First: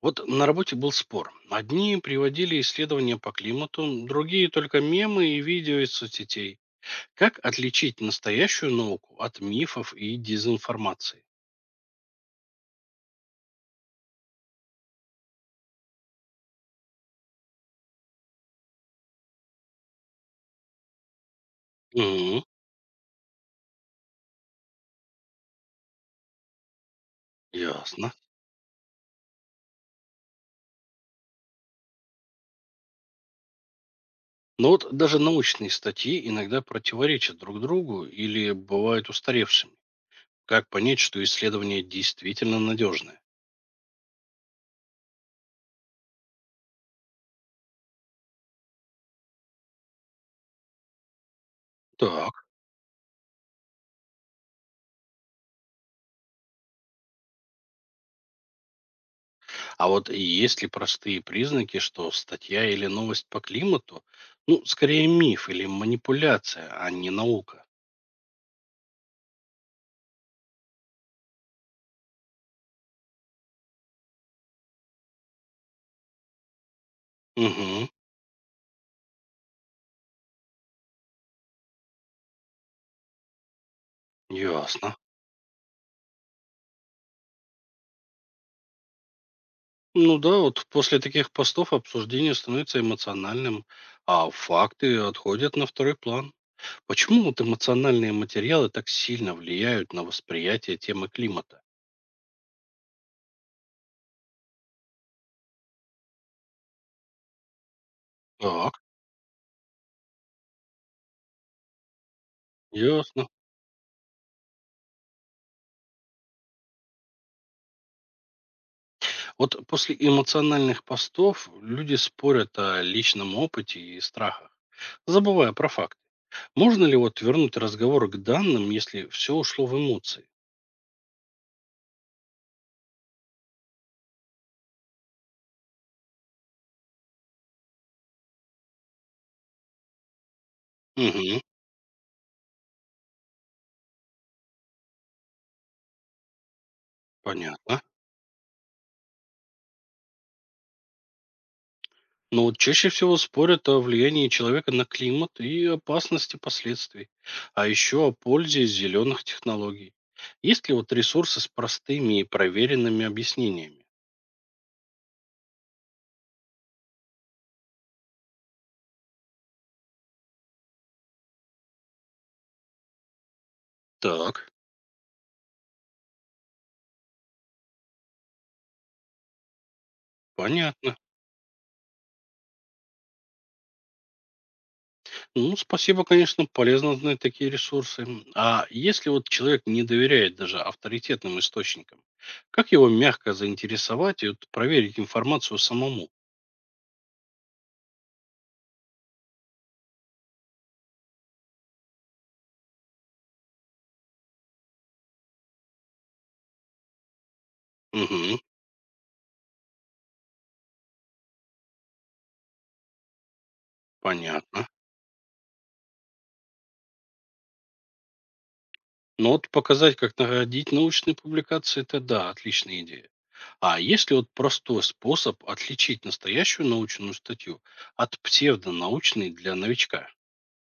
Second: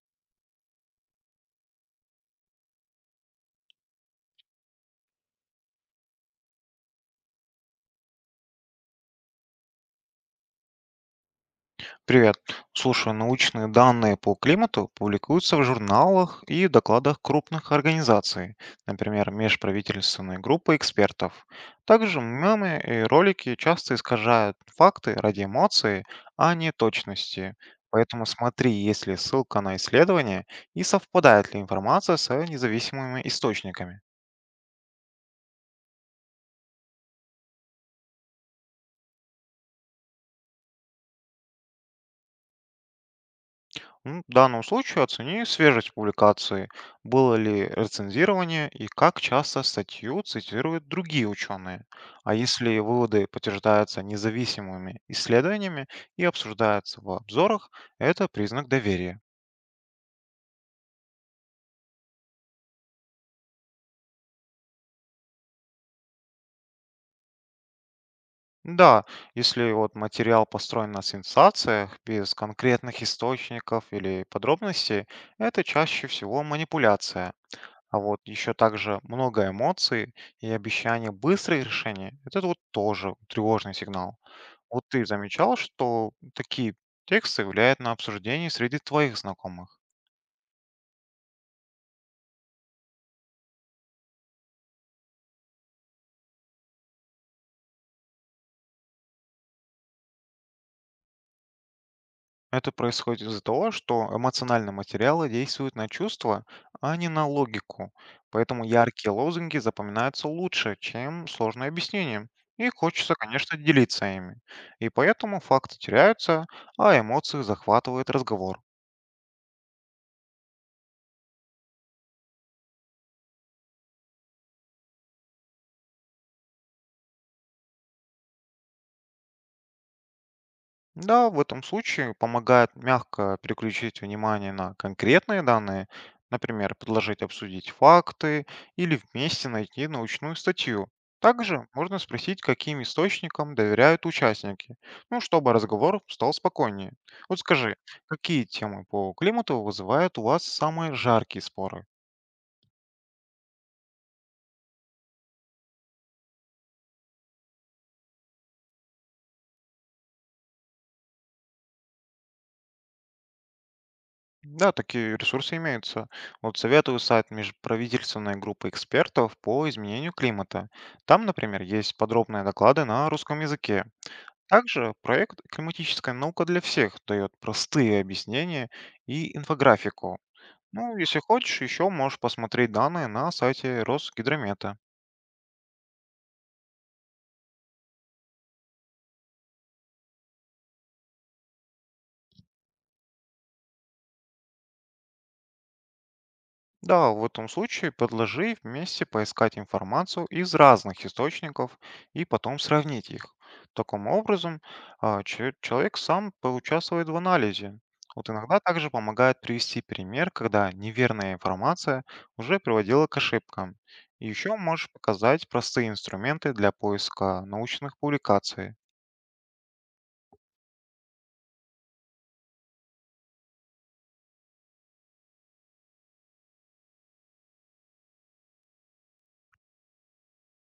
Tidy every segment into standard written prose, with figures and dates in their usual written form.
Вот на работе был спор. Одни приводили исследования по климату, другие только мемы и видео из соцсетей. Как отличить настоящую науку от мифов и дезинформации? Привет. Слушай, научные данные по климату публикуются в журналах и докладах крупных организаций, например, межправительственной группы экспертов. Также Угу, мемы и ролики часто искажают факты ради эмоций, а не точности. ясно. Поэтому смотри, есть ли ссылка на исследование и совпадает ли информация с независимыми источниками. Но вот даже научные статьи иногда противоречат друг другу или бывают устаревшими. Как понять, что исследование действительно надежное? В данном случае оцени свежесть публикации, было ли рецензирование и как часто статью цитируют другие ученые. А Так, если выводы подтверждаются независимыми исследованиями и обсуждаются в обзорах, это признак доверия. а вот есть ли простые признаки, что статья или новость по климату, ну, скорее миф или манипуляция, а не наука? Да, если вот материал построен на сенсациях, без конкретных источников или подробностей, это чаще всего манипуляция. Угу, А вот еще также много эмоций и обещание быстрых решений – это вот тоже тревожный сигнал. Вот ясно. ты замечал, что такие тексты влияют на обсуждение среди твоих знакомых? Ну да, вот после таких постов обсуждение становится эмоциональным, а факты отходят на второй план. Почему вот эмоциональные материалы так сильно влияют на восприятие темы климата? Это происходит из-за того, что эмоциональные материалы действуют на чувства, а не на логику. Поэтому Так, яркие лозунги запоминаются лучше, чем сложные объяснения. И хочется, ясно. конечно, делиться ими. И поэтому факты теряются, а эмоции захватывают разговор. Вот после эмоциональных постов люди спорят о личном опыте и страхах, забывая про факт. Можно ли вот вернуть разговор к данным, если все ушло в эмоции? Да, в этом случае помогает мягко переключить внимание на конкретные данные, например, предложить обсудить факты или вместе найти научную статью. Угу, Также можно спросить, каким источникам доверяют участники, ну, чтобы разговор стал спокойнее. Вот скажи, понятно. какие темы по климату вызывают у вас самые жаркие споры? Но вот чаще всего спорят о влиянии человека на климат и опасности последствий, а еще о пользе зеленых технологий. Есть ли вот ресурсы с простыми и проверенными объяснениями? Да, такие ресурсы имеются. Вот советую сайт межправительственной группы экспертов по изменению климата. Там, например, есть подробные доклады на русском языке. Так, Также проект «Климатическая наука для всех» дает простые объяснения и инфографику. Ну, понятно. если хочешь, еще можешь посмотреть данные на сайте Росгидромета. Ну, спасибо, конечно, полезно знать такие ресурсы. А если вот человек не доверяет даже авторитетным источникам, как его мягко заинтересовать и вот проверить информацию самому? Да, в этом случае предложи вместе поискать информацию из разных источников и потом сравнить их. Таким образом, а, человек сам поучаствует в анализе. Вот Угу, иногда также помогает привести пример, когда неверная информация уже приводила к ошибкам. И еще понятно. можешь показать простые инструменты для поиска научных публикаций. Ну вот показать, как находить научные публикации, это да, отличная идея. А есть ли вот простой способ отличить настоящую научную статью от псевдонаучной для новичка?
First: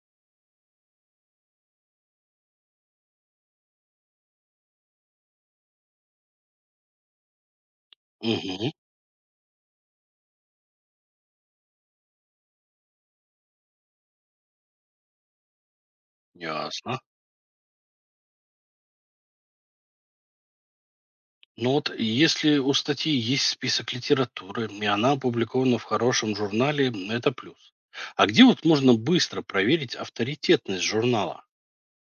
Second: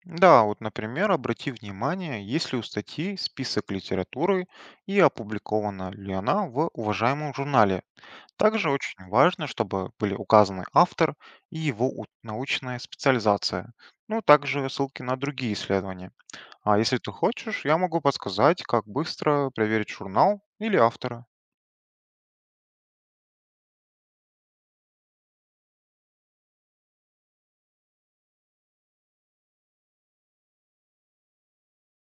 Да, вот, например, обрати внимание, есть ли у статьи список литературы и опубликована ли она в уважаемом журнале. Также Угу, очень важно, чтобы были указаны автор и его научная специализация, ну также ссылки на другие исследования. А если ясно. ты хочешь, я могу подсказать, как быстро проверить журнал или автора. Ну вот если у статьи есть список литературы, и она опубликована в хорошем журнале, м, это плюс. А где вот можно быстро проверить авторитетность журнала?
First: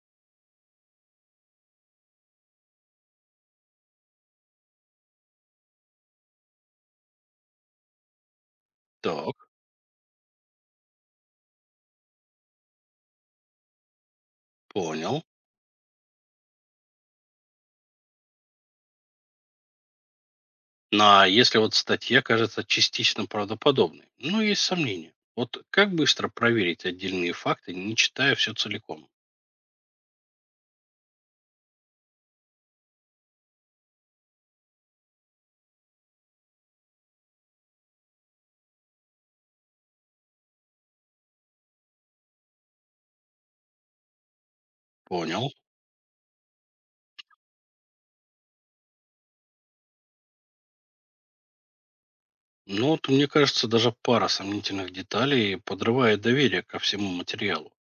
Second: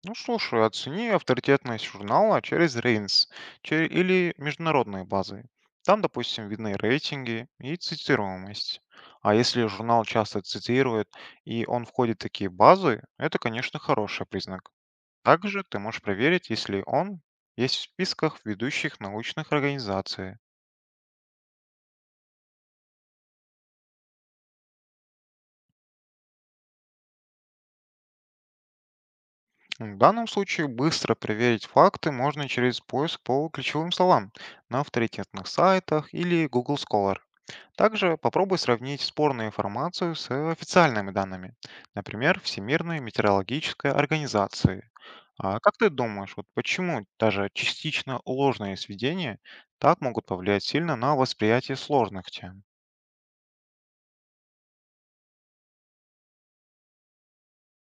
Ну слушай, оцени авторитетность журнала через Рейнс или международные базы. Там, допустим, видны рейтинги и цитируемость. А Так, если журнал часто цитирует и он входит в такие базы, это, конечно, хороший признак. понял. Также ты можешь проверить, если он есть в списках ведущих научных организаций. Ну, а если вот статья кажется частично правдоподобной, но есть сомнения. Вот как быстро проверить отдельные факты, не читая все целиком? В данном случае быстро проверить факты можно через поиск по ключевым словам на авторитетных сайтах или Google Scholar. Также попробуй сравнить спорную информацию с официальными данными, например, Всемирной метеорологической организации. Понял. А как ты думаешь, вот почему даже частично ложные сведения так могут повлиять сильно на восприятие сложных тем? Ну вот мне кажется, даже пара сомнительных деталей подрывает доверие ко всему материалу.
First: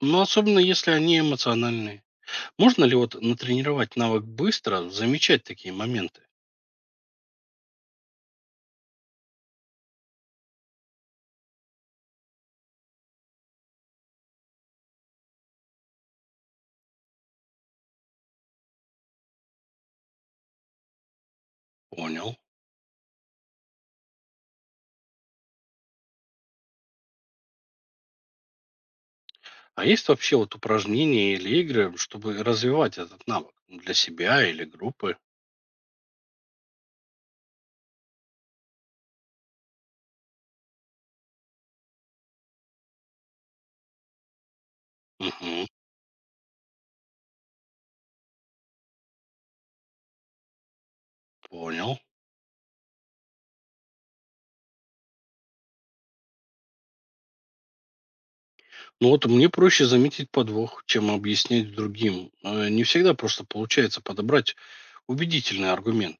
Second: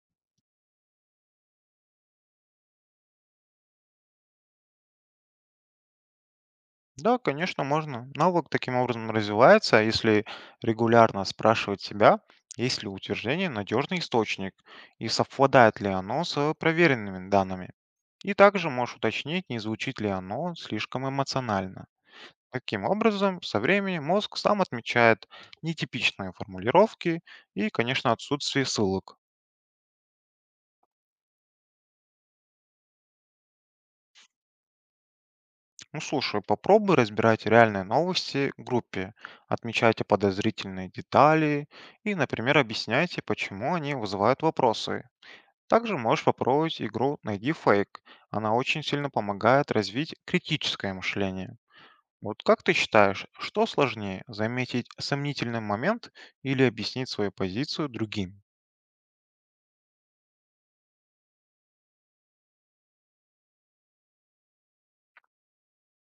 Но особенно если они эмоциональные. Можно ли вот натренировать навык быстро замечать такие моменты? Да, конечно, можно. Навык таким образом развивается, а если регулярно спрашивать себя, есть ли утверждение надежный источник и совпадает ли оно с проверенными данными. И также можешь уточнить, не звучит ли оно слишком эмоционально. Понял. Таким образом, со временем мозг сам отмечает нетипичные формулировки и, конечно, отсутствие ссылок. А есть вообще вот упражнения или игры, чтобы развивать этот навык для себя или группы? Ну слушай, попробуй разбирать реальные новости в группе, отмечайте подозрительные детали и, например, объясняйте, почему они вызывают вопросы. Угу, Также можешь попробовать игру «Найди фейк». Она очень сильно помогает развить критическое мышление. понял. Вот как ты считаешь, что сложнее, заметить сомнительный момент или объяснить свою позицию другим? Ну вот мне проще заметить подвох, чем объяснять другим. Не всегда просто получается подобрать убедительный аргумент.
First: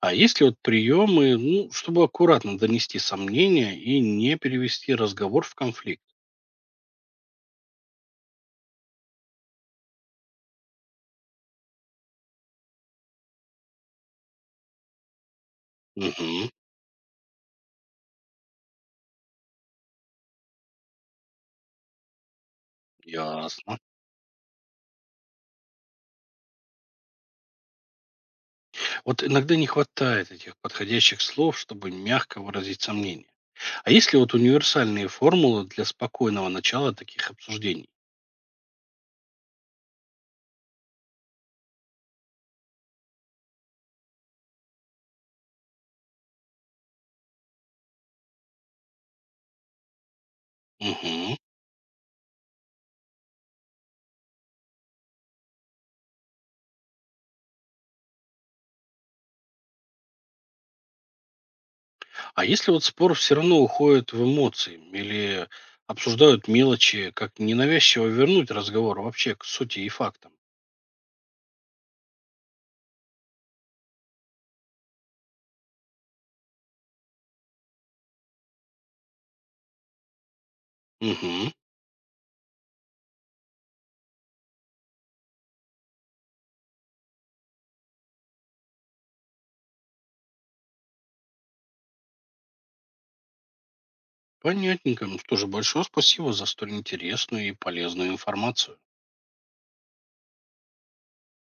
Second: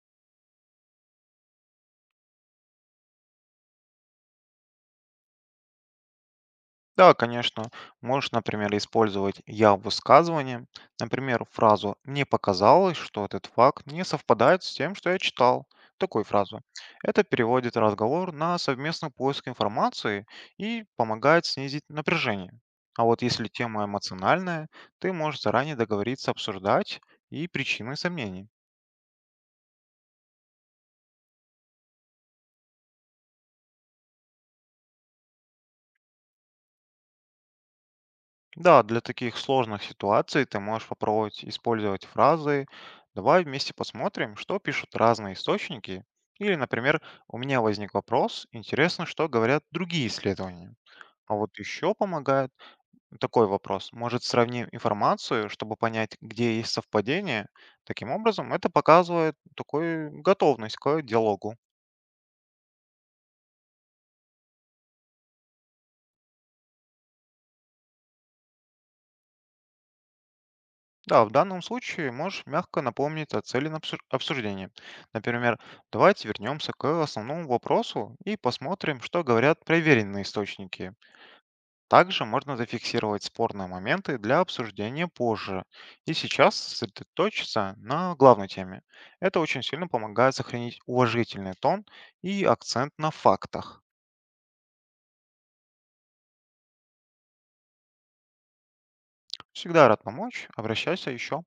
А есть ли вот приемы, ну, чтобы аккуратно донести сомнения и не перевести разговор в конфликт? Да, конечно. Можешь, например, использовать «я» в высказывании. Например, фразу «мне показалось, что этот факт не совпадает с тем, что я читал». Такую Угу, фразу. Это переводит разговор на совместный поиск информации и помогает снизить напряжение. А вот если ясно. тема эмоциональная, ты можешь заранее договориться обсуждать и причины сомнений. Вот иногда не хватает этих подходящих слов, чтобы мягко выразить сомнения. А есть ли вот универсальные формулы для спокойного начала таких обсуждений? Да, для таких сложных ситуаций ты можешь попробовать использовать фразы «давай вместе посмотрим, что пишут разные источники» или, например, «у меня возник вопрос, интересно, что говорят другие исследования». Угу. А вот еще помогает такой вопрос. Может, сравним информацию, чтобы понять, где есть совпадение. Таким образом, это показывает такую готовность к диалогу. А если вот спор все равно уходит в эмоции или обсуждают мелочи, как ненавязчиво вернуть разговор вообще к сути и фактам? Да, в данном случае можешь мягко напомнить о цели обсуждения. Например, давайте вернемся к основному вопросу и посмотрим, что говорят проверенные источники. Угу, Также можно зафиксировать спорные моменты для обсуждения позже и сейчас сосредоточиться на главной теме. Это очень сильно помогает сохранить уважительный тон и акцент на фактах. понятненько. Ну что же, большое спасибо за столь интересную и полезную информацию. Всегда рад помочь, обращайся еще.